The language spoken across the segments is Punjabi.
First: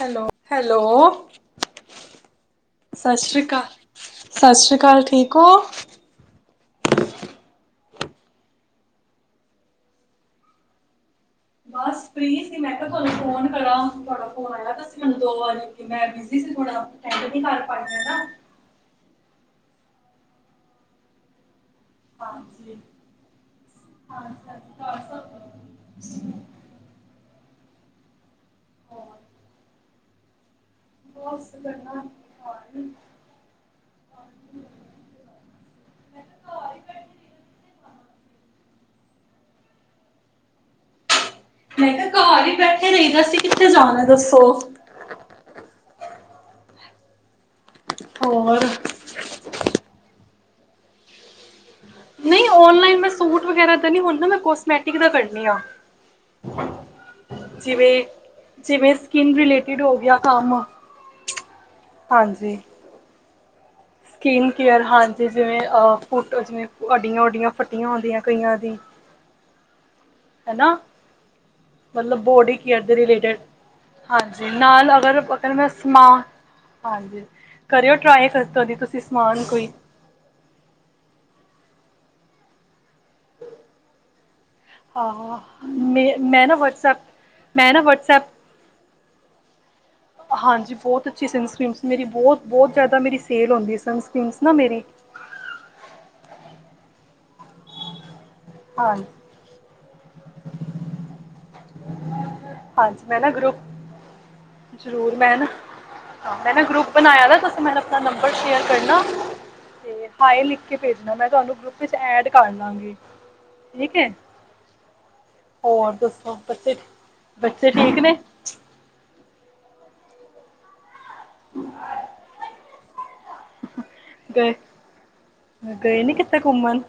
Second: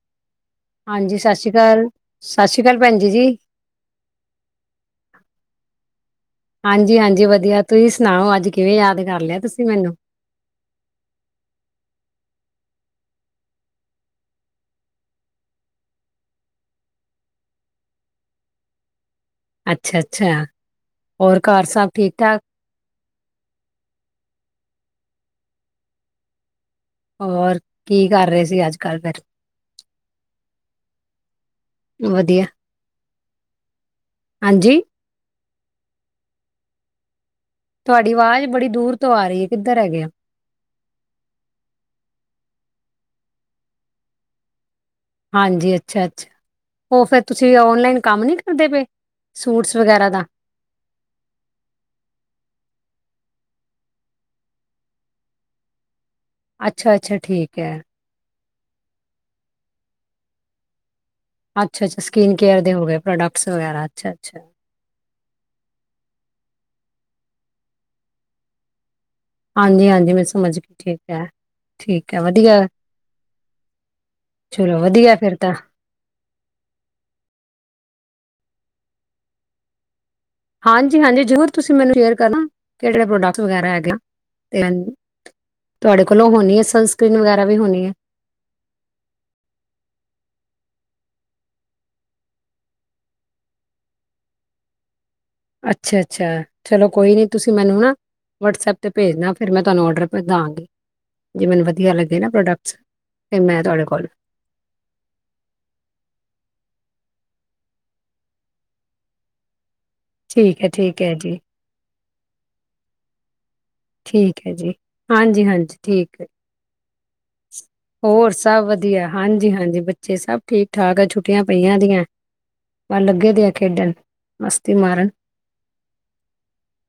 ਹੈਲੋ ਹਾਂਜੀ ਹੈਲੋ ਸਾਸਰੀਕਾਲ ਸਸਰੀ ਕਾਲ ਭੈਣ ਜੀ। ਸਤਿ ਸ਼੍ਰੀ ਅਕਾਲ। ਸਤਿ ਸ਼੍ਰੀ ਅਕਾਲ ਠੀਕ ਹੋ? ਹਾਂਜੀ ਹਾਂਜੀ ਵਧੀਆ ਤੁਸੀਂ- ਸੁਣਾਓ ਅੱਜ ਕਿਵੇਂ ਯਾਦ ਕਰ ਲਿਆ ਤੁਸੀਂ ਮੈਨੂੰ। ਬਸ ਫ੍ਰੀ ਸੀ ਮੈਂ ਕਿਹਾ ਤਾਨੂੰ ਫੋਨ ਕਰਾ। ਤੁਆਡਾ ਫੋਨ ਆਇਆ ਸੀ ਮੈਨੂੰ ਦੋ ਵਾਰੀ ਮੈਂ ਬਿਜੀ ਸੀ ਥੋੜਾ ਅਟੈਂਡ ਨੀ ਕਰ ਪਾਈ ਹੈਨਾ ਅੱਛਾ ਅੱਛਾ। ਹੋਰ ਘਰ ਸਭ ਠੀਕ-ਠਾਕ? ਹਾਂਜੀ -ਹਾਂਜੀ ਹਾਂਜੀ। ਘਰ ਸਬ ਠੀਕ- ਹੋਰ ਕੀ ਕਰ ਰਏ ਸੀ। ਅੱਜ ਕਲ ਹੋਰ ਫੇਰ- ਬਸ ਕਰਨਾ ਘਰ ਵਿ ਜੀ ਤੁਹਾਡੀ ਆਵਾਜ਼ ਬੜੀ ਦੂਰ ਤੋਂ ਆ ਰਈ ਏ। ਕਿੱਧਰ ਐਗੇ ਓ। ਮੈਂ ਤਾਂ ਘਰ ਈ ਬੈਠੇ ਰਈਦਾ। ਅਸੀ ਕਿੱਥੇ ਜਾਣਾ ਦੱਸੋ? ਹਾਂਜੀ ਅੱਛਾ -ਅੱਛਾ। ਹੋਰ ਫੇਰ ਤੁਸੀਂ ਆ ਓਨਲਾਈਨ ਕੰਮ ਨੀ ਹੋਰ ਕਰਦੇ ਪਏ ਸੂਟਸ ਵਗੈਰਾ ਦਾ ਨਹੀਂ ਓਨਲਾਈਨ ਮੈਂ ਸੂਟ ਵਗੈਰਾ ਦਾ ਨਹੀਂ ਹੁਣ ਨਾ ਮੈਂ ਕੋਸਮੈਟਿਕ ਦਾ ਕੱਣੀ ਆ ਅੱਛਾ ਅੱਛਾ ਠੀਕ ਹੈ ਜਿਵੇਂ ਜਿਵੇਂ ਸਕਿੰਨ ਰਿਲੇਟਿਡ ਹੋ ਗਿਆ ਕੰਮ ਅੱਛਾ ਅੱਛਾ ਸਕਿਨ ਹਾਂਜੀ ਕੇਅਰ ਦੇ ਹੋ ਗਏ ਪ੍ਰੋਡਕਟ ਵ ਗੈਰਾ [unintelligible] ਸਕਿਨ ਕੇਅਰ ਹਾਂਜੀ ਜਿਵੇਂ ਅ ਫੁੱਟ ਜਿਵੇਂ ਅੱਡੀਆਂ ਓਡੀਆਂ ਫੱਟੀਆਂ ਹੁੰਦੀਆਂ ਕਈਆਂ ਦੀ ਹਾਂਜੀ ਹਾਂਜੀ ਹੈਨਾ ਮਤਲਬ ਹੈ ਬੋਡੀ ਵਧੀਆ ਕੇਅਰ ਦੇ ਰਿਲੇਟਿਡ ਹਾਂਜੀ ਚਲੋ ਨਾਲ ਵਧੀਆ ਅਗਰ ਫਿਰ ਤਾਂ ਅਗਰ ਮੈਂ ਸਮਾਨ ਹਾਂਜੀ ਕਰਿਓ ਟਰਾਈ ਕਰਤਾ ਦੀ ਤੁਸੀਂ ਸਮਾਨ ਕੋਈ ਹਾਂਜੀ ਹਾਂਜੀ ਜ਼ਰੂਰ ਤੁਸੀਂ ਮੈਨੂੰ ਸ਼ੇਅਰ ਕਰਨਾ ਕਿਹੜੇ ਕਿੜੇ ਪ੍ਰੋਡਕਟ ਵਗੈਰਾ ਹੈਗੇ ਤੇ ਹਾਂ ਤੁਹਾਡੇ ਮੈਂ ਕੋਲੋਂ ਮੈਂ ਨਾ ਹੋਣੀ ਹੈ ਵਟਸਐਪ ਸਨਸ੍ਰਰੀਨ ਵਗੈਰਾ ਵੀ ਮੈਂ ਨਾ ਹੋਣੀ ਹੈ ਵਟਸਐਪ ਹਾਂਜੀ ਬਹੁਤ ਅੱਛੀ ਸਨਸ੍ਰੀਨ ਮੇਰੀ ਬਹੁਤ ਬਹੁਤ ਜ਼ਿਆਦਾ ਮੇਰੀ ਸੇਲ ਹੁੰਦੀਨਸ੍ਰਨ ਨਾ ਮੇਰੀ ਅੱਛਾ ਅੱਛਾ ਚਲੋ ਕੋਈ ਨੀ ਤੁਸੀਂ ਮੈਨੂੰ ਨਾ ਵਟਸਐਪ 'ਤੇ ਹਾਂ ਭੇਜਨਾ ਫਿਰ ਮੈਂ ਤੁਹਾਨੂੰ ਔਡਰ ਦਵਾਂਗੀ ਹਾਂਜੀ ਮੈਂ ਨਾ ਫਿਰ ਗਰੁੱਪ ਤੁਹਾਡੇ ਕੋਲ ਜ਼ਰੂਰ ਮੈਂ ਨਾ ਮੈਂ ਨਾ ਗਰੁੱਪ ਬਣਾਇਆ ਨਾ ਤੁਸੀ ਅਤੇ ਮੈਨ ਆਪਣਾ ਨੰਬਰ ਸ਼ੇਅਰ ਕਰਨਾ ਤੇ ਹਾਏ ਲਿਖ ਠੀਕ ਹੈ ਕੇ ਠੀਕ ਹੈ ਭੇਜਣਾ ਮੈਂ ਜੀ ਤੁਹਾਨੂੰ ਗਰੁੱਪ ਵਿੱਚ ਐਡ ਕਰ ਲੱਗੀ ਠੀਕ ਹੈ ਜੀ ਹਾਂਜੀ ਹਾਂਜੀ ਠੀਕ ਹੈੀ ਇੱਕ ਹੋਰ ਸਭ ਵਧੀਆ ਹਾਂਜੀ ਜ ਹਾਂਜੀ ਬੱਚੇ ਸਭ ਠੀਕ ਠਾਕ ਇਹ ਛੁੱਟੀ ਛੁਟੀਆਂ ਪਈਆਂ ਦੀਆਂ ਪਰ ਲੱਗੇ ਦੇ ਆ ਖੇਡਣ ਗਏ ਮਸਤੀ ਮਾਰਨ ਗਏ ਨੀ ਕਿਤੇ ਘੁੰਮਣ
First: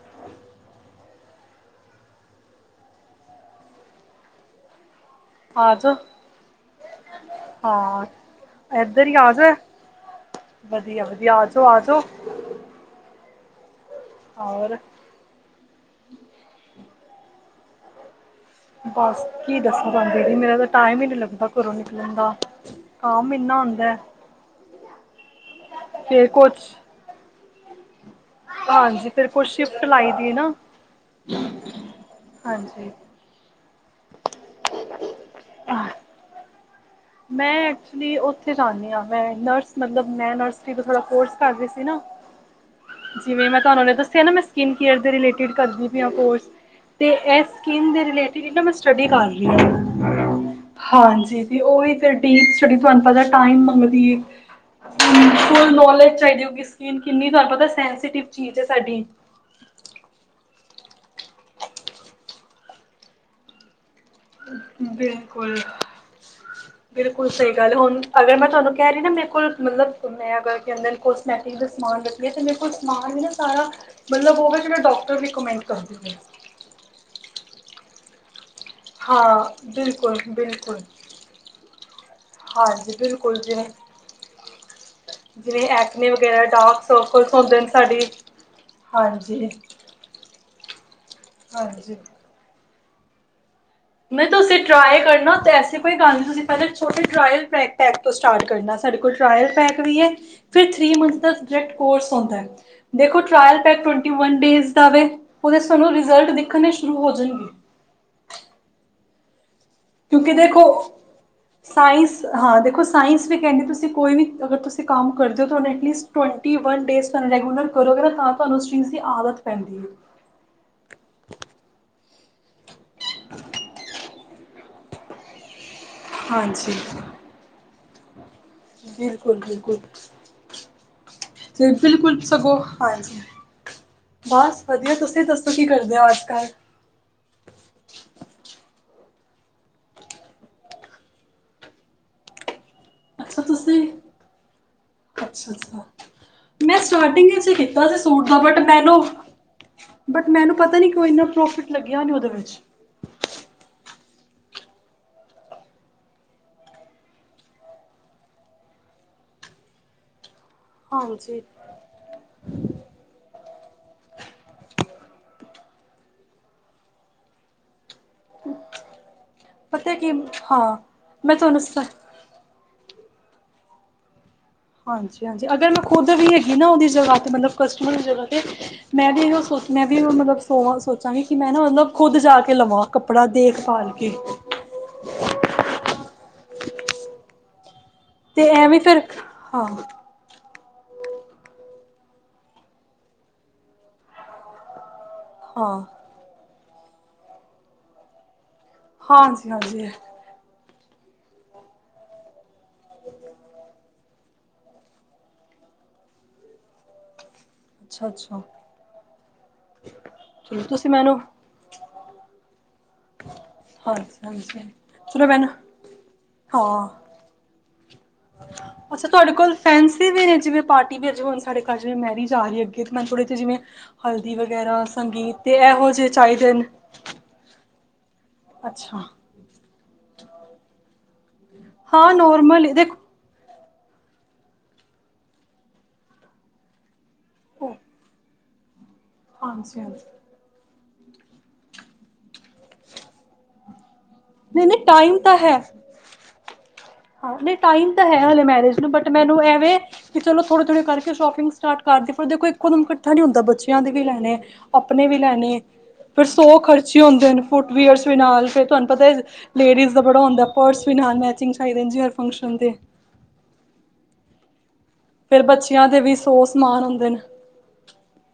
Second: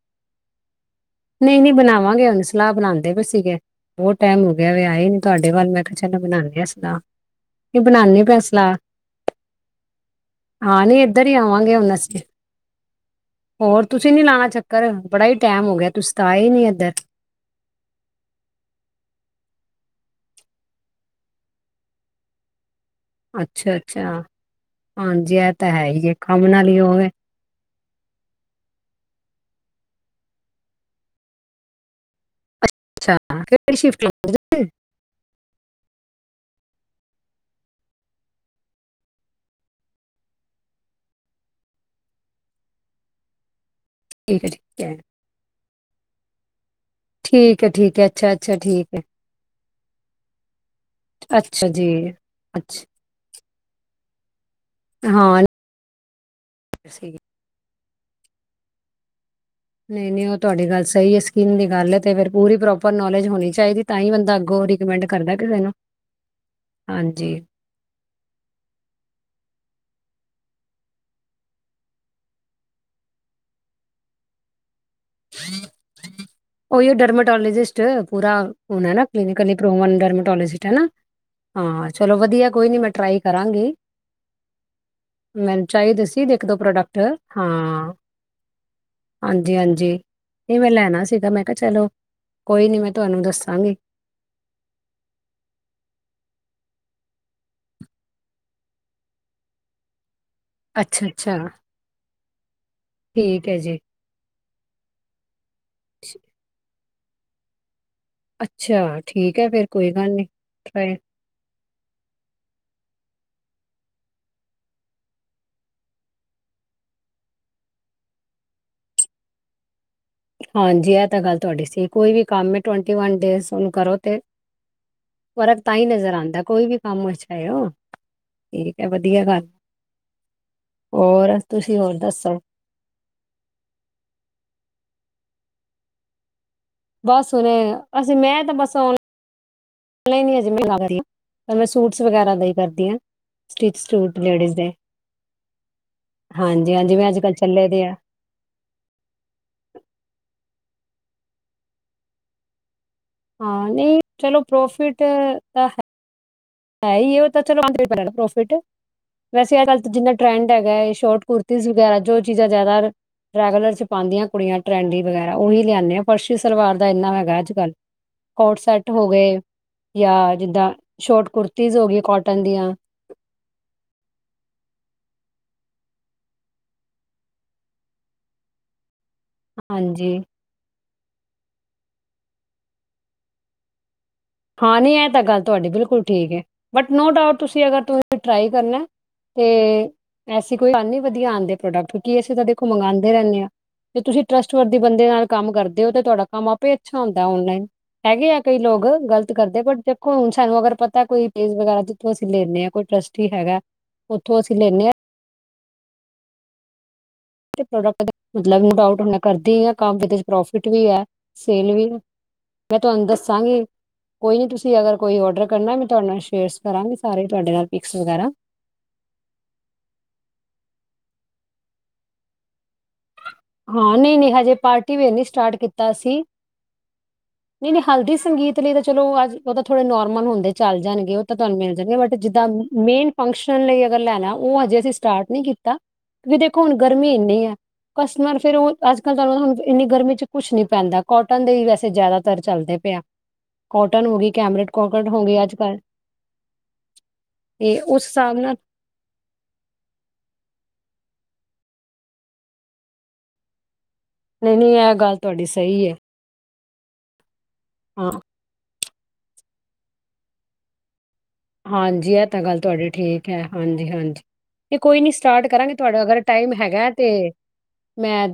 ਨਹੀਂ ਨਹੀਂ ਬਣਾਵਾਂਗੇ ਉਹਨੂੰ ਸਲਾਹ ਬਣਾਉਂਦੇ ਵੀ ਸੀਗੇ ਬਹੁਤ ਟਾਈਮ ਹੋਗ ਗਿਆ ਵ ਆਏ ਨੀ ਤੁਹਾਡੇ ਵੱਲ ਆ ਮੈਂ ਜਾਓ ਕਿਹਾ ਚਲੋ ਬਣਾਦੇ ਹ ਸਲਾਹ ਕੀ ਹਾਂ ਬਣਾਦੀ ਪਿਆ ਸਲਾਹ ਇੱਧਰ ਹੀ ਆ ਜਾਓ ਹਾਂ ਨੀ ਵਧੀਆ ਇੱਧਰ ਹੀ ਵਧੀਆ ਆ ਜਾਓ ਆਵਾਂਗੇ ਆ ਹੁਣ ਜਾਓ ਅਸੀਂ ਹੋਰ ਤੁਸੀਂ ਨੀ ਲਾਣਾ ਔਰ ਚੱਕਰ ਬੜਾ ਹੀ ਟਾਈਮ ਹੋ ਗਿਆ ਤੁਸੀ ਤਾਂ ਆਏ ਨੀ ਇੱਧਰ ਬਸ ਕੀ ਦੱਸਣ ਬਦੀਦੀ ਮੇਰਾ ਤਾਂ ਟਾਈਮ ਹੀ ਨੀ ਲੱਗਦਾ ਘਰੋਂ ਨਿਕਲਣ ਦਾ ਕੰਮ ਇੰਨਾ ਅੱਛਾ ਹੁੰਦਾ ਹੈ ਅੱਛਾ ਹਾਂਜੀ ਇਹ ਤਾਂ ਹੈ ਹੀ ਹੈ ਫਿਰ ਕੰਮ ਕੁਛ ਨਾਲ ਹੀ ਹੋਵੇ ਹਾਂਜੀ ਫੇਿਰ ਕੋਲ ਸ਼ਿਫਟ ਲਾਈ ਦੀ ਨਾ ਹਾਂਜੀ। ਸ਼ਿਫ ਆਹ। ਮੈਂ ਐਕਚੁਲੀ ਉੱਥੇ ਜਾਂਦੀ ਹਾਂ ਮੈਂ ਨਰਸ ਮਤਲਬ ਮੈਂ ਨਰਸਰੀ ਤੋਂ ਥੋੜਾ ਕੋਰਸ ਕਰਦੀ ਸੀ ਨਾ ਜਿਵੇਂ ਮੈਂ ਤੁਹਾਨੂੰ ਦੱਸਿਆ ਨਾ ਮੈਂ ਠੀਕ ਹੈ ਸਕਿਨ ਠੀਕ ਹੈ ਕੇਅਰ ਦੇ ਰਿਲੇਟਿਡ ਕਰਦੀ। ਵੀ ਕੋੋਸ ਤੇ ਠੀਕ ਹੈ ਸਕਨ ਠੀਕ ਦੇ ਹੈ ਅੱਛਾ ਰਿਲੇਟਿ ਅੱਛਾ ਮੈਂ ਠੀਕ ਹੈ ਸਟੱਡੀ ਕਰ ਰ ਹਾਂ ਹਾਂਜੀ ਅੱਛਾ ਜੀ ਉਹੀ-' ਫਿਰਟੀਛੀ ਅੱਛਾ ਤੁਹਾਨੂੰ ਪਤਾ ਟਾਈਮ ਮੰਗਦੀ। ਹਾਂ ਫੁਲ ਨੋਲੇਜ ਚਾਹੀਦੀ ਹੋ ਸਕੀਨ ਸਹੀ। ਕਿੰਨੀ ਤੁਹਾਨੂੰ ਪਤਾ ਸ ਿ ਚੀਜ਼ ਹੈ ਸਾਡੀ ਨਹੀਂ ਨਹੀਂ ਉਹ ਤੁਹਾਡੀ ਗੱਲ ਸਹੀ ਹੈ ਸਕੀਮ ਦੀ ਗੱਲ ਤੇ ਫ ਪੂਰੀ ਪ੍ਰੋਪਰ ਨੋਲੇਜ ਹੋਣੀ ਚਾਹੀਦੀ। ਤਾਂ ਹੀ ਬੰਦਾ ਅੱਗੋਂ ਰਿਕਮੈਂਡ ਕਰਦਾ ਕਿਸੇ ਬਿਲਕੁਲ ਨੂੰ ਬਿਲਕੁਲ ਹਾਂਜੀ, ਸਹੀ ਗੱਲ ਹੁਣ ਅਗਰ ਮੈਂ ਤੁਹਾਨੂੰ ਕਹਿ ਰਹੀ ਨਾ ਮੇਰੇ ਕੋਲ ਮਤਲਬ ਮੈਂ ਬ ਬ ਬ ਬ ਬ। ਓ ਡਰਮਾਟੋਲੋਜਿਸਟ। ਪੂਰਾ। ਹੁਣ ਹੈ ਨਾ ਹਾਂ ਕਲੀਨਿਕਲੀ ਪ੍ਰੋਵਨ ਬਿਲਕੁਲ ਡਰਮਟੋਲੋਜਟ ਹੈ ਬਿਲਕੁਲ ਨਾ ਹਾਂ ਚਲੋ ਵਧੀਆ ਕੋਈ ਨਹੀਂ ਮੈਂ ਹਾਂਜੀ ਟਰਾਈ ਬਿਲਕੁਲ ਜਿਵੇਂ ਕਰਾਂਗੀ ਮੈਨੂੰ ਜਿਵੇਂ ਚਾਹੀਦੇ ਐਕਨੇ ਸੀ ਵਗੈਰਾ ਦੇਖ ਦਿਉ ਡਾਰਕ ਪ੍ਰੋਡਕਟ ਸਰਕਲਸ ਹੁੰਦੇ ਨੇ ਹਾਂ ਸਾਡੀ ਹਾਂਜੀ ਹਾਂਜੀ। ਇਹਵੇੈਂ ਲੈਣਾ ਸੀਗਾ ਮੈਂ ਕਿਹਾ ਚਲੋ ਹਾਂਜੀ ਕੋਈ ਨੀ ਮੈਂ ਤੁਹਾਨੂੰ ਦੱਸਾਂਗੀ। ਮ ਤੁਸੀਂ ਟਰਾਲ ਕਰਨਾ ਐਸ ਕੋਈ ਗੱਲ ਨਹੀਂ ਤੁਸੀਂ ਪਹਿ ਛੋਟੇ ਟਲ ਪੈਕ ਤੋਂ ਸਟਾਰਟ ਕਰਨਾ ਸਾਡੇ ਕੋਲ ਟਰਾਇਲ ਪੈਕ ਵੀ ਹੈ। ਫਿਰ ਥ੍ਰਰੀ ਮੰਥ ਦਾ ਅੱਛਾ-ਅੱਛਾ, ਸਬਜੈਕਟ ਕੋਰਸ ਆਉਂਦਾ ਹੈ। ਹ। ਦੇਖੋ ਠੀਕ ਹੈ ਟਰਾਾਇਲ ਜੀ। ਪੈਕ ਟਵੈਂਟੀ ਵਨ ਡੇਜ਼ ਜਾਵੇ। ਉਹਦੇ ਸਾਨੂੰ ਰਿਜ਼ਲਟ ਦੇਖਣ ਸ਼ੁਰੂ ਹੋ ਜਾਣਗੇ। ਅੱਛਾ ਠੀਕ ਹੈ ਫੇਰ ਕੋਈ ਗੱਲ ਨੀ। ਕਿਉਂਕਿ ਦੇਖੋ ਸਾਇੰਸ ਹਾਂ ਦੇਖੋ ਸਾਇੰਸ ਵਿੱਚ ਪੈਂਣਜੀ ਤੁਸੀ ਕੋਈ ਵੀ ਅਗਰ ਤੁਸੀਂ‌ ਕਮ‌ ਕਰਦੇ ਹੋ ਤੁਹਾਨੂੰ ਅਟਲੀਸਟ ਟਵਨਟੀ ਵਨ ਡੇਸ ਤਹਾਨੂੰ ਰੈਗੂਲਰ ਕਰਦੇ ਹੋ ਤਾਂ ਤੁਹਾਨੂੰ ਉਸ ਸਟਰੀਮ‌ ਦੀ ਆਦਤ ਪੈਦੀ ਹੈ-ਠੀਕ ਏ। ਹਾਂਜੀ, ਇਹ ਤਾਂ ਗੱਲ ਤੁਹਾਡੀ ਸਹੀ ਕੋਈ ਵੀ ਕੰਮ ਏ। ਟਵੰਟੀ ਵਨ ਡੇਜ਼ਨ ਕਰੋ ਤੇ ਫਰਕ ਤਾਂ ਹੀ ਨਜ਼ਰ ਆਂਦਾ ਕੋਈ ਵੀ ਕੰਮ ਅੱਛਾ ਹੈ ਉਹ ਠੀਕ ਹੈ ਵਧੀਆ ਗੱਲ ਹੋਰ ਤੁਸੀਂ ਹੋਰ ਬਿਲਕੁਲ-ਬਿਲਕੁਲ-ਬਿਲਕੁਲ ਦੱਸੋ? ਸਗੋਂ ਹਾਂਜੀ ਬਸ ਵਧੀਆ ਤੁਸੀਂ ਦੱਸੋ? ਤੁਸੀਂ ਕੀ ਕਰਦੇ ਹੋ ਅੱਜ ਕੱਲ? ਬਸ ਹੁਨ ਅਸੀਂ ਮੈਂ ਤਾਂ ਬਸ ਅਜੇ ਮੈਂ ਸੂਟਸ ਵਗੈਰਾ ਦੇਈ ਕਰਦੀ ਹਾਂ- ਅੱਛਾ ਸਟਿਚ ਤੁਸੀਂ ਸੂਟ ਲੇਡੀਜ਼ ਦੇ ਅੱਛਾ-ਅੱਛਾ ਹਾਂਜੀ ਮੈਂ ਹਾਂਜੀ ਜਿਵੇਂ ਅੱਜ ਸਟਾਰਟਿੰਗ ਕੱਲ ਵਿੱਚ ਚੱਲੇ ਦੇ ਕੀਤਾ ਆ ਸੀ ਸੂਟ ਦਾ ਬਟ ਮੈਨੂੰ ਬਟ ਮੈਨੂੰ ਪਤਾ ਪਤਾ ਨੀ ਕੋਈ ਇੰਨਾ ਪ੍ਰੋਫਿਟ ਲੱਗਿਆ ਨ ਉਹਦੇ ਵਿੱਚ ਹਾਂ ਨਹੀਂ ਚਲੋ ਪ੍ਰੋਫਿਟ ਤਾਂ ਹੈ ਹੈ ਹੀ ਉਹ ਤਾਂ ਚਲਂ ਪ ਪ੍ਰੋਫਿਟ ਵੈਸੇ ਅੱਜ ਕੱਲ ਜਿੰਨਾ ਟਰੈਂਡ ਹੈਗਾ ਸ਼ੋਰਟ ਹਾਂਜੀ ਕੁੁਰਤੀ ਵਗੈਰਾ ਜੋ ਚੀਜ਼ਾਂ ਜ਼ਿਆਦਾ ਰੇਗੂਲਰ ਚ ਪਾਉਂਦੀਆਂ ਕੁੜੀਆਂ ਟਰੈਂਡ ਵਗੈਰਾ ਉਹੀ ਲਿਆਂਦੇ ਫਰਸ਼ੀ ਸਲਵਾਰ ਦਾ ਇੰਨਾ ਹੈਗਾ ਅੱਜ ਕੱਲ੍ਹ ਕੋਟ ਸੈਟ ਹੋ ਗਏ ਪਤਾ ਕੀ ਜਾਂ ਜਿੱਦਾਂ ਹਾਂ ਸ਼ੋਟ ਮੈਂ ਕੁਰਤਾ ਤੁਹਾਨੂੰ ਜ਼ ਸ ਹੋ ਗਈ ਕੋਟਨ ਦੀਆਂ ਹਾਂਜੀ-ਹਾਂਜੀ ਅਗਰ ਮੈਂ ਖੁਦ ਵੀ ਹੈਗੀ ਨਾ ਉਹਦੀ ਜਗ੍ਹਾ ਤੇ ਮਤਲਬ ਕਸਟਮਰ ਦੀ ਜਗਾ੍ ਤੇ ਮੈਂ ਵੀ ਇਹ ਸੋਚ ਮੈਂ ਵੀ ਹਾਂਜੀ ਮਤਲਬ ਸੋਚ- ਸੋਚਾਂਗੀ ਕਿ ਮੈਂ ਨਾ ਮਤਲਬ ਖੁਦ ਜਾ ਕੇ ਲਵਾਂ ਕੱਪੜਾ ਦੇਖਭਾਲ ਹਾਂ ਨੀ ਇਹ ਤਾਂ ਗੱਲ ਤੁਹਾਡੀ ਬਿਲਕੁਲ ਠੀਕ ਏ। ਬਟ ਨੋ ਡਾਊਟ ਤੁਸੀਂ ਅਗਰ ਤੁ ਫ ਤੇ ਟਰਾਈ ਐਵੇਂ ਕਰਨਾ ਫਿਰ ਹਾਂ ਤੇ ਕੋਈ ਵਧੀਆ ਆਉਂਦੇ ਪ੍ਰੋਡਕਟ ਕੀ ਅਸੀਂ ਤਾਂ ਦੇਖੋ ਮੰਗਾਦੇ ਰਹਿੰਦੇ ਹਾਂ ਜੇ ਤੁਸੀਂ ਟਰੱਸਟ ਵਰਦੀ ਬੰਦੇ ਨਾਲ ਕੰਮ ਹਾਂ ਕਰਦੇ ਹੋ ਤੇ ਤੁਹਾਡਾ ਕੰਮ ਆਪ ਵੇ ਅੱਛਾ ਹੁੰਦਾ ਓਨਲਾਈਨ ਹੈਗੇ ਆ ਕਈ ਲੋਕ ਗਲਤ ਹਾਂਜੀ ਹਾਂਜੀ ਕੲਈਦੇਖੋ ਹੁਣ ਸ਼ਹੀਦ ਅਗਰ ਪਤਾ ਕੋਈ ਫੇਸ ਵਗੈਰਾ ਜਿੱਥੋਂ ਅਸੀਂ ਲੈਂਦੇ ਹਾਂ ਕੋਈ ਟਰੱਸਟੀ ਹੈਗਾ ਉੱਥੋਂ ਅਸੀਂ ਲੈਂਦੇ ਹਾਂ। ਅੱਛਾ ਪ੍ਰੋਡਕਟ ਅੱਛਾ ਮਤਲਬ ਡਾਉਟ ਹੁਣ ਕਰਦੀ ਆ ਕੰਮ ਜਿਹਦੇ ਚ ਚਲੋ ਪ੍ਰੋਫਿਟ ਵੀ ਤੁਸੀਂ ਹੈ ਮੈਨੂੰ ਸੇਲ ਵੀ ਮੈਂ ਤੁਹਾਨੂੰ ਦੱਸਾਂਗੀ ਹਾਂਜੀ ਕੋਈ ਨੀ ਹਾਂਜੀ ਤੁਸੀਂ ਅਗਰ ਕੋਈ ਚਲੋ ਭੈਣ ਔਡਰ ਕਰਨਾ ਮੈਂ ਤੁਹਾਡੇ ਨਾਲ ਸ਼ੇਅਰਸ ਹਾਂ ਕਰਾਂਗੀ ਸਾਰੇ ਤੁਹਾਡੇ ਨਾਲ ਪੀ ਅੱਛਾ ਤੁਹਾਡੇ ਕੋਲ ਫੈਂਸੀ ਵੀ ਨੇ ਜਿਵੇਂ ਪਾਰਟੀ ਵੀ ਅਜ ਹੁਣ ਸਾਡੇ ਮੈਰਿ ਆਹੀ ਅੱਗੇ ਤੇ ਮੈਂ ਥੋੜੇ ਜਿਵੇਂ ਹਾਂ ਨਹੀਂ ਨਹੀਂ ਹਲਦੀ ਹਜੇ ਵਗੈਰਾ ਪਾਰਟੀ ਵੇਅਰ ਨੀ ਸੰਗੀਤ ਤੇ ਸਟਾਰਟ ਇਹੋ ਕੀਤਾ ਜਿਹੇ ਸੀ ਚਾਹੀਦੇ ਨੇ ਨਹੀਂ ਨਹੀਂ ਹਲਦੀ ਸੰਗੀਤ ਲਈ ਤਾਂ ਅੱਛਾ ਚਲੋ ਅੱਜ ਉਹ ਤਾਂ ਥੋੜੇ ਨੋਰਮਲ ਹੁੰਦੇ ਚੱਲ ਜਾਣਗੇ ਉਹ ਤਾਂ ਤੁਹਾਨੂੰ ਮਿਲ ਜਾਂਗੇ ਹਾਂ ਬਟ ਜਿੱਦਾਂ ਨੋਰਮਲ ਮੇਨ ਦੇਖੋ ਫੰਕਸ਼ਨ ਲਈ ਅਗਰ ਲੈ ਲੈ ਉਹ ਹਜੇ ਅਸੀਂ ਸਟਾਰਟ ਨਹੀਂ ਕੀਤਾ ਕਿਉਂਕਿ ਦੇਖੋ ਹੁਣ ਗੱਲ ਰ ਮਹੀਨੇ ਆ ਫਿਰ ਓ ਅੱਜ ਕੱਲ ਤੁਹ ਹਾਂਜੀ ਇੰਨੀ ਹਾਂਜੀ ਗਰਮੀ ਚ ਕੁੱਛ ਨੀ ਪੈਂਦਾ ਕੋਟਨ ਦੇ ਹੀ। ਵੈਸੇ ਜ਼ਿਆਦਾਤਰ ਚੱਲਦੇ ਪਿਆ ਕੋਟ ਨਹੀਂ -ਨਹੀਂ ਟਾਈਮ ਤਾਂ ਹੈ। ਹਾਂ ਨਹੀਂ ਤੇ ਟਾਈਮ ਤਾਂ ਉਸ ਹੈ। ਹਿਸਾਬ ਹਲੇ ਨਾਲ ਮੈਰਿਜ ਨੂੰ ਬਟ ਮੈਨੂੰ ਐਵੇਂ ਕਿੇੋ ਥੋੜੇ- ਥੋੜ੍ਹੇ ਕਰਕੇ ਸ਼ੋਪਿੰਗਟਾਰਟ ਕਰਦੇ ਫ ਉਹਦੇ ਕੋਲ ਇੱਕੋਦਮ ਇਕੱਠਾ ਨੀ ਹੁੰਦਾ ਬੱਚਿਆਂ ਦੇ ਵੀ ਲੈਣੇ ਨਹੀਂ ਨਹੀਂ ਇਹ ਆਪਣੇ ਗੱਲ ਵੀ ਤੁਹਾਡੀ ਲੈਣੇ ਸਹੀ ਹੈ ਫਿਰ ਸੌ ਖਰਚ ਅਛੇ ਹੁੰਦੇ ਨੇ ਫੁੱਟਵੀਅਰਸ ਹਾਂ ਵੀ ਨਾਲ ਤੇ ਤੁਹਾਨੂੰਤਾ ਲੇਡੀਜ਼ ਦਾ ਬੜਾ ਹੁੰਦਾ ਪਰਸ ਵੀ ਨਾ ਮੈਂ ਹਾਂਜੀ ਇਹ ਤਾਂ ਗੱਲ ਤੁਹਾਡੀ ਠੀਕ ਹੈ। ਹਾਂਜੀ- ਹਾਂਜੀ ਇਹ ਕੋਈ ਨੀ ਫਿਰ ਸਟਾਰਟ ਕਰਾਂਗੇ ਬੱਚਿਆਂ ਦੇ ਤੁਹਾਡਾ ਵੀ ਅਗਰ ਸੌ ਟਾਈਮ ਸਮਾਨ ਹੈਗਾ ਤੇ ਹੁੰਦੇ ਨੇ ਮੈਂ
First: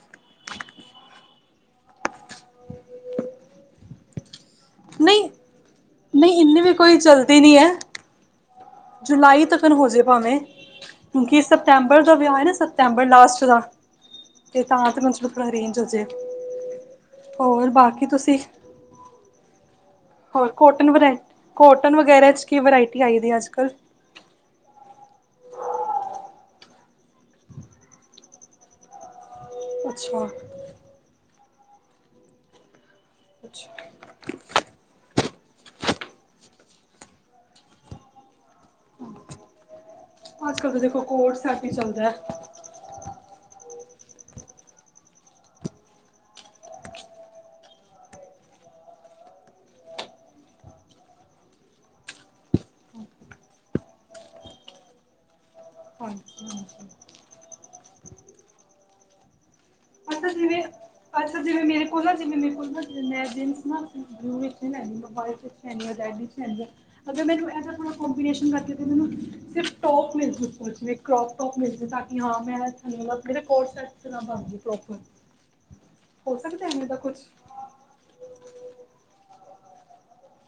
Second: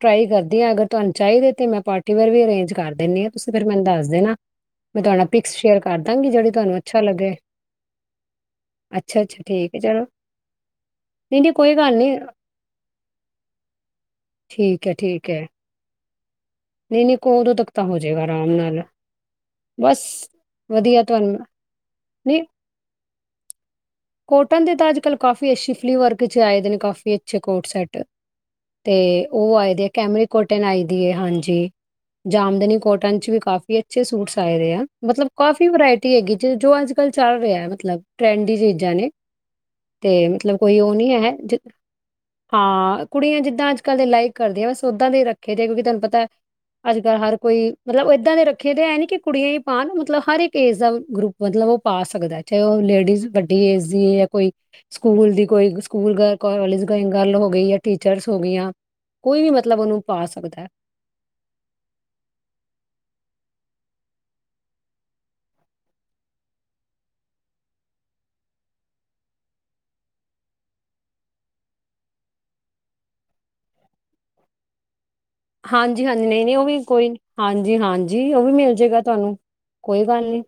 ਟਰਾਈ ਕਰਦਾ ਅਗਰ ਤੁਹਾਨੂੰ ਚਾਹੀਦੇ ਤੇ ਮੈਂ ਪਾਰਟੀ ਵੇਅਰ ਵੀ ਅਰੇਂਜ ਕਰ ਦਿੰਦੀ ਹਾਂ ਤੁਸੀਂ ਫੇਰ ਮੈਨੂੰ ਦੱਸ ਦੇਣਾ। ਮੈਂ ਤੁਹਾਡਾ ਨਹੀਂ ਪਿਕਸ ਸ਼ੇਅਰ ਕਰ ਦਾਂਗੀ ਨਹੀਂ ਜਿਹੜੀ ਇੰਨੀ ਵੀ ਤੁਹਾਨੂੰ ਕੋਈ ਅੱਛਾ ਲੱਗੇ ਜਲਦੀ ਨਹੀਂ ਹੈ ਅੱਛਾ-ਅੱਛਾ ਜੁਲਾਈ ਤੱਕ ਠੀਕ ਨੂੰ ਹੈ ਚਲੋ ਹੋਜੇ ਭਾਵੇਂ ਕਿਉਂਕਿ ਨਹੀਂ-ਨਹੀਂ ਕੋਈ ਗੱਲ ਸਪਤੰਬਰ ਦਾ ਨਹੀਂ ਵਿਆਹ ਹੈ। ਨਾ ਸਪਤੰਬਰ ਲਾਸਟ ਦਾ ਤੇ ਠੀਕ ਤਾਂ ਹੈ ਤ ਠੀਕ ਹੈ ਮੈਨੂੰ ਅਰੇਂਜ ਹੋ ਜ ਜਾ ਜਾਇ ਨਹੀਂ-ਨਹੀਂ ਉਦੋਂ ਹੋਰ ਤੱਕ ਤਾਂ ਹੋ ਬਾਕੀ ਜਾਏਗਾ ਤੁਸੀਂ ਆਰਾਮ ਨਾਲ ਬਸ ਹੋਰ ਵਧੀਆ ਤੁਹਾਨੂੰ ਕੋਟਨ ਵਗੈਰਾ ਨਹੀਂ 'ਚ ਕੀ ਵਰਾਇਟੀ ਆਈ ਦੀ ਅੱਜ ਕੱਲ [unintelligible] ਕੋਟਨ ਦੇ ਤਾਂ ਅੱਜ ਕੱਲ੍ਹ ਕਾਫੀ ਅੱਛੇ ਫਲੀਵਰਕ ' ਆਏ ਦੇ ਨੇ ਕਾਫੀ ਅੱਛੇ ਕੋਟ ਸੈਟ ਤੇ ਉਹ ਆਏ ਦੀ ਹੈ। ਅੱਛਾ ਕੈਮਰੀ ਕੋਟਨ ਆਈ ਦੀ ਏ ਹਾਂਜੀ। ਤੇ ਜਾਮਦਨੀ ਕੋਟ ਕਾਫੀ ਅੱਛਾ ਅੱਛੇ ਸੂਟਸ ਆਏ ਰਹੇ ਆ ਮਤਲਬ ਕਾਫੀ ਵਰਾਇਟੀ ਹੈਗੀ ਜ ਜੋ ਅੱਜ ਕੱਲ ਚੱਲ ਰਿਹਾ ਹੈ। ਮਤਲਬ ਟਰੈਂਡ ਜ ਤੇ ਮਤਲਬ ਅੱਜ ਕੱਲ੍ਹ ਕੋਈ ਤਾਂ ਉਹ ਦੇਖੋ ਨੀ ਹੈ। ਕੋਟ ਸੈਟ ਹੀ ਚੱਲਦਾ ਹਾਂ ਕੁੜੀਆਂ ਜਿੱਦਾਂ ਅੱਜ ਕੱਲ ਦੇ ਲਾਈਕ ਕਰਦੇ ਆ ਬਸ ਉਦਾਂ ਦੇ ਹੀ ਰੱਖੇ ਦੇ ਆ ਕਿਉਂਕਿ ਤੁਹਾਨੂੰ ਪਤਾ ਅੱਜ ਕੱਲ੍ਹ ਹਰ ਕੋਈ ਮਤਲਬ ਏਦਾਂ ਦੇ ਰੱਖੇ ਦੇ ਹੈ ਨੀ ਕਿ ਕੁੜੀਆਂ ਹੀ ਪਾਉਣ ਮਤਲਬ ਹਰ ਇੱਕ ਏਜ ਦਾ ਗਰੁੱਪ ਮਤਲਬ ਉਹ ਪਾ ਸਕਦਾ ਚਾਹੇ ਉਹ ਲੇਡੀਜ਼ ਵੱ ਡੀ ਦੀ ਕੋਈ ਸਕੂਲ ਦੀ ਕੋਈ ਸਕੂਲ ਹਾਂਜੀ ਕੋਾਲਜ ਹਾਂਜੀ ਗਰਲ ਹੋ ਗਈ ਟੀਚਰਸ ਹੋ ਗਈਆਂ ਕੋਈ ਵੀ ਮਤਲਬ ਨੂੰ ਪਾ ਅੱਛਾ ਜਿਵੇਂ ਸਕਦਾ ਅੱਛਾ [unintelligible] ਹਾਂਜੀ -ਹਾਂਜੀ ਹੋ ਨਹੀਂ- ਨਹੀਂ ਉਹ ਸਕਦਾ ਵੀ ਐਵੇਂ ਦਾ ਕੋਈ ਕੁਛ ਹਾਂਜੀ -ਹਾਂਜੀ ਉਹ ਵੀ ਮਿਲ ਜੇਗਾ ਤੁਹਾਨੂੰ ਕੋਈ ਗੱਲ ਨੀ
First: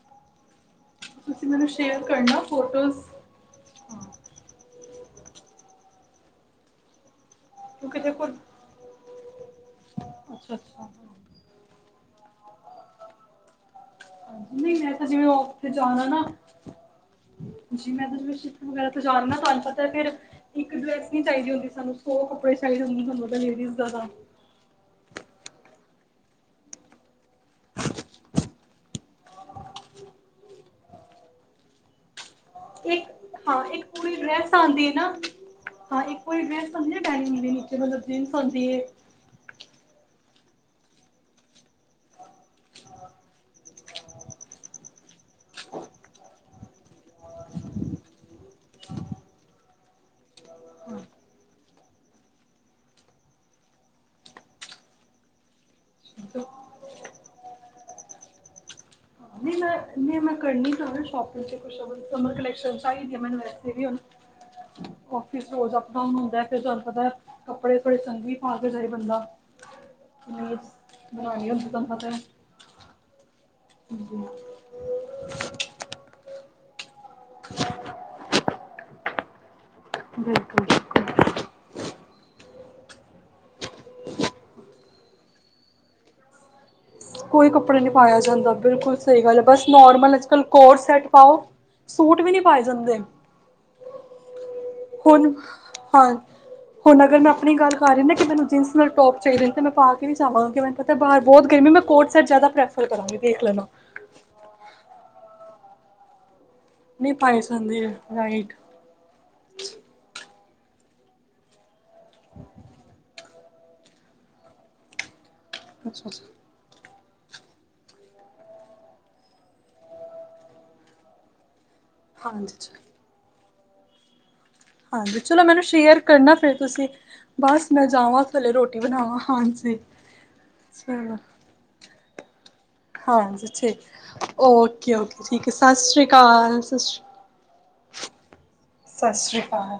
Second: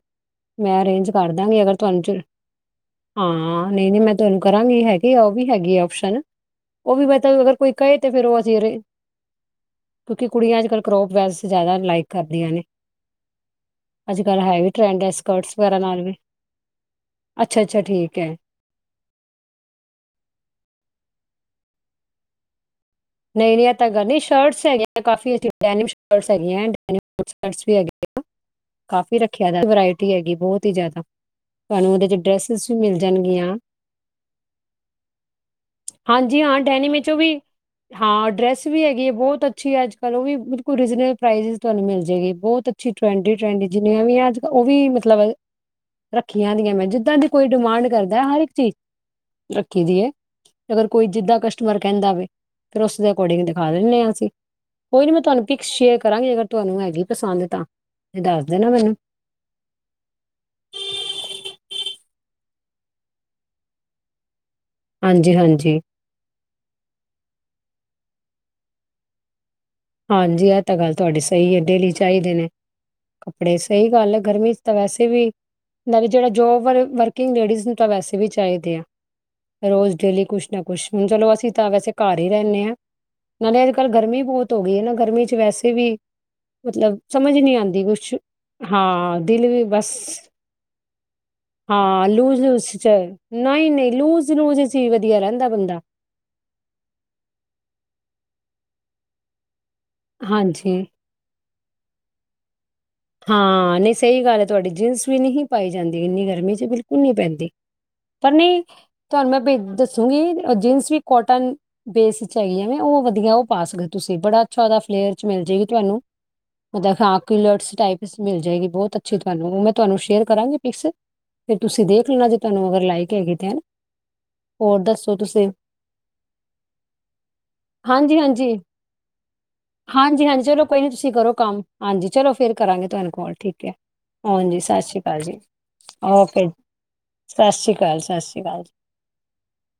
ਮੈਂ ਅਰੇਂਜ ਕਰ ਤੁਸੀਂ ਦਾਂਗੀ ਮੈਨੂੰ ਅਗਰ ਤੁਹਾਨੂੰ ਸ਼ੇਅਰ 'ਚ ਕਰਨਾ ਫੋਟੋਜ਼ ਹਾਂ ਨਹੀਂ -ਨਹੀਂ ਹਾਂ ਮੈਂ ਤੁਹਾਨੂੰ ਕਰਾਂਗੀ ਹੈਗੀ। ਉਹ ਵੀ ਹੈਗੀ ਆ ਆਪਓਸ਼ਨ ਉਹ ਵੀ ਬ ਅਗਰ ਕੋਈ ਕਹੇ ਕਿਉਂਕਿ ਤੇ ਫੇਰ ਦੇਖੋ ਉਹ ਅਸੀਂ ਰਹੇ ਕਿਉਂਕਿ ਅੱਛਾ ਕੁੜੀਆਂ ਅੱਜ ਕੱਲ੍ਹ ਅੱਛਾ ਕਰੋਪ ਵੈਲ ਜ਼ਿਆਦਾ ਲਾਈਕ ਕਰਦੀਆਂ ਨੇ ਅੱਜ-ਕੱਲ ਹੈ ਵੀ ਨਹੀਂ ਮੈਂ ਟਰੈਂਡ ਤਾਂ ਹੈ ਜਿਵੇਂ ਸਕਰਟਸ ਉੱਥੇ ਵਗੈਰਾ ਨਾਲ ਜਾਣਾ ਵੀ ਨਾ ਅੱਛਾ-ਅੱਛਾ ਜ ਮੈਂ ਤਾਂ ਠੀਕ ਹੈ ਜਿਵੇ ਵਗੈਰਾ ਤੇ ਜਾ ਨਾ ਤੁਹਾਨੂੰ ਪਤਾ ਫੇਿਰ ਇੱਕ ਡਰੈਸ ਨੀ ਚਾਹੀਦੀ ਹੁੰਦੀ ਸਾਨੂੰ [inaudible] ਤੁਹਾਨੂੰ ਪਤਾ ਨਹੀਂ ਨਹੀਂ ਇਹ ਲੇਡੀਜ਼ ਤਾਂ ਦਾ ਗੱਲ ਨਹੀਂ ਸ਼ਰਟਸ ਹੈਗੀਆਂ ਕਾਫੀ ਅ ਡ [unintelligible] [inaudible] ਕਾਫੀ ਰੱਖਿਆ ਦਾ ਵਰਾਇਟੀ ਹੈਗੀ ਬਹੁਤ ਹੀ ਜਿਆਦਾ ਤੁਹਾਨੂੰ ਉਹਦੇ ਚ ਡਰੈਸ ਇੱਕ ਹਾਂ ਇੱਕ ਪੂਰੀ ਡਰੈਸ ਆਉਂਦੀ ਨਾ ਹਾਂ ਇੱਕ ਹਾਂਜੀ ਪੂਰੀ ਹਾਂ ਡਰੈਸ ਆ ਡੈਨੀਮ ਨਾ ਵਿੱਚੋਂ ਵੀ ਪੈਲੀ ਹਦੇ ਨੇ ਹਾਂ ਡਰੈਸ ਵੀ ਹੈਗੀ ਹੈ ਬਹੁਤ ਅੱਛੀ ਹੈ ਅੱਜ ਕੱਲ ਰਨਲ ਤੁਹਾਨੂੰ ਮਿਲ ਜਾਗੀ ਬਹੁਤ ਅਛ ਟ ਜਿੰਨੀਆਂ ਵੀ ਉਹ ਵੀ ਮਤਲਬ ਰੱਖੀਆਂ ਮੈਂ ਜਿਦਾਂ ਦੀ ਕੋਈ ਡਿਮਾਂਡ ਕਰਦਾ ਹਰ ਚੀਜ਼ ਰੱਖੀ ਦੀ ਆ ਅਗਰ ਕੋਈ ਜਿੱਦਾਂ ਕਸਟਮਰ [unintelligible] ਫਿਰ ਉਸਦੇ ਅਕੋਰਡਿੰਗ ਦਿਖਾ ਦੇਿੰਦੇ ਹਸੀ ਕੋਈ ਨੀ ਮੈਂ ਤੁਹਾਨੂੰ ਪਿਕਸ ਸ਼ੇਅਰ ਕਰਾਂਗੀ ਅੇਗਰ ਤੁਹਾਨੂੰ ਹੈਗੀ ਪਸੰਦ ਤਾਂ ਇਹ ਦੱਸ ਦੇਣਾ ਮੈਨੂੰ ਨਹੀਂ ਮੈਂ ਨਹੀਂ ਕਰਨੀ ਸ਼ੋਪਿੰਗ ਚ ਕੁਛ ਕਲੈਕਸ਼ਨ ਮੈਨੂੰ ਵੈਸੇ ਵੀੁ ਹਾਂਜੀ ਫਿਸ ਰੋਜ਼ ਹਾਂਜੀ ਅਪ ਡਾਊਨ ਹੁੰਦਾ ਫ ਤੁਾਨੂੰ ਪਤਾ ਕੱਪੜੇ ਬੜੇ ਸੰ ਵੀ ਪਾ ਕੇ ਸਾਰੇ ਬੰਦਾ ਹਾਂਜੀ ਇਮੇਜ ਇਹ ਤਾਂ ਗੱਲ ਤੁਹਾਡੀ ਬਣਾਉਣੀ ਸਹੀ ਹੈ ਹੁੰਦੀ ਡੇਲੀ ਤੁਹਾਨੂੰ ਪਤਾ ਚਾਹੀਦੇ ਨੇ ਕੱਪੜੇ ਸਹੀ ਗੱਲ ਹੈ ਗਰਮੀ ਚ ਤਾਂ ਵੈਸੇ ਵੀ ਵੀ ਜਿਹੜਾ ਜੋ ਰ ਵਰਕ ਗ ਲੇਡੀਜ਼ ਨੂੰ ਤਾਂ ਵੈਸੇ ਵੀ ਚਾਹੀਦੇ ਆ ਰੋਜ਼ ਡੇਲੀ ਕੁਛ ਨਾ ਕੁਛ ਹੁਣ ਚਲੋ ਅਸੀਂ ਤਾਂ ਵੈਸੇ ਘਰ ਹੀ ਰਹਿੰਦੇ ਹਾਂ ਨਾਲੇ ਅੱਜ ਕੱਲ੍ਹ ਗਰਮੀ ਬਹੁਤ ਹੋ ਗਈ ਹੈ ਨਾ ਗਰਮੀ ਚ ਵੈਸੇ ਵੀ ਮਤਲਬ ਸਮਝ ਕੋਈ ਨਹੀਂ ਕੱਪੜੇ ਆਉਂਦੀ ਨਹੀਂੀ ਕੁਛ ਪਾਇਆ ਜਾਂਦਾ ਬਿਲਕੁਲ ਹਾਂ ਸਹੀ ਗੱਲ ਹੈ ਦਿਲ ਵੀ ਬਸ ਨੋਰਮਲ ਅੱਜ ਕੱਲ੍ਹ ਕੋਰ ਸੈਟ ਪਾਓ ਹਾਂ ਸੂਟ ਵੀ ਲੂਜ਼ ਨਹੀਂ ਪਾਏ ਲੂਸ ਚ ਜਾਂਦੇ ਨਹੀਂ ਨਹੀਂ ਲੂਜ ਲੂਜ ਚ ਵਧੀਆ ਹੁਣ ਰਹਿੰਦਾ ਬੰਦਾ ਹਾਂ ਹੁਣ ਅਗਰ ਮੈਂ ਆਪਣੀ ਗੱਲ ਕਰ ਰਹੇ ਨਾ ਕਿ ਮੈਨੂੰ ਜੀਸ ਨਾਲ ਟੋਪ ਚਾਹੀਦੇ ਨੇ ਤੇ ਮੈਂ ਪਾ ਕੇ ਵੀ ਜਾਵਾਂਗੇ ਮੈਨੂੰ ਹਾਂਜੀ ਪਤਾ ਬਾਹਰ ਬਹੁਤ ਗਰਮੀ ਮੈਂ [unintelligible] ਪ੍ਰੈਫਰ ਕਰਾਂਗੀ ਦੇਖ ਲੈਣਾ ਹਾਂ ਨਹੀਂ ਸਹੀ ਗੱਲ ਹੈ ਤੁਹਾਡੀ ਜੀਨਸ ਵੀ ਨਹੀਂ ਪਾਈ ਜਾਂਦੀ ਇੰਨੀ ਗਰਮੀ ਚ ਬਿਲਕੁਲ ਨੀ ਨਹੀਂ ਪਾਏ ਪੈਂਦੀ ਜਾਂਦੇ ਪਰ ਰਾਈਟ ਨਹੀਂ ਤੁਹਾਨੂੰ ਮੈਂ ਬ ਦੱਸੂਗੀ ਜੀਨਸ ਵੀ ਕੋਟਨ ਬੇਸ ਚ ਆਈਆ ਨੇ ਉਹ ਵਧੀਆ ਉਹ ਪਾ ਸਕਦਾ ਤੁਸੀਂ ਬੜਾ ਅੱਛਾ ਉਹਦਾ ਫਲੇਅਰ ਮਿਲ ਜਾਏਗੀ ਤੁਹਾਨੂੰ ਅੱਛਾ ਅੱਛਾ [unintelligible] ਮਿਲ ਜਾਏਗੀ ਬਹੁਤ ਅੱਛੀ ਤੁਹਾਨੂੰ ਮੈਂ ਤੁਹਾਨੂੰ ਸ਼ੇਅਰ ਕਰਾਂਗੀ ਪਿਕਸ ਤੁਸੀਂ ਦੇਖ ਲੈਣਾ ਜੇ ਹਾਂਜੀ ਤੁਹਾਨੂੰ ਅਗਰ ਲਾਈਕ ਹੈਗੇ ਤੇ ਹੋਰ ਦੱਸੋ ਹਾਂਜੀ, ਚਲੋ। ਤੁਸੀਂ ਮੈਨੂੰ ਸ਼ੇਅਰ ਕਰਨਾ, ਫਿਰ ਤੁਸੀਂ। ਬਸ ਮੈਂ ਹਾਂਜੀ ਜਾਵਾਂ ਹਾਂਜੀ ਥੱਲੇ, ਰੋਟੀ ਬਣਾਵਾਂ। ਹਾਂਜੀ, ਹਾਂਜੀ ਹਾਂਜੀ ਕੋਈ ਨੀ ਤੁਸੀਂ ਚਲੋ। ਕਰੋ ਕੰਮ ਹਾਂਜੀ ਚਲੋ ਫਿਰ ਕਰਾਂਗੇ ਤੁਹਾਨੂੰ ਕੋਲ ਹਾਂਜੀ ਹੈ ਠੀਕ ਹਾਂਜੀ ਸਤਿ ਓਕੇ ਸ਼੍ਰੀ ਅਕਾਲ ਓਕੇ ਜੀ ਠੀਕ ਹੈ। ਸਤਿ ਸ੍ਰੀ ਅਕਾਲ। ਸਤ ਸ਼੍ਰੀ ਅਕਾਲ ਜੀ। ਸਤਿ ਸ਼੍ਰੀ ਅਕਾਲ।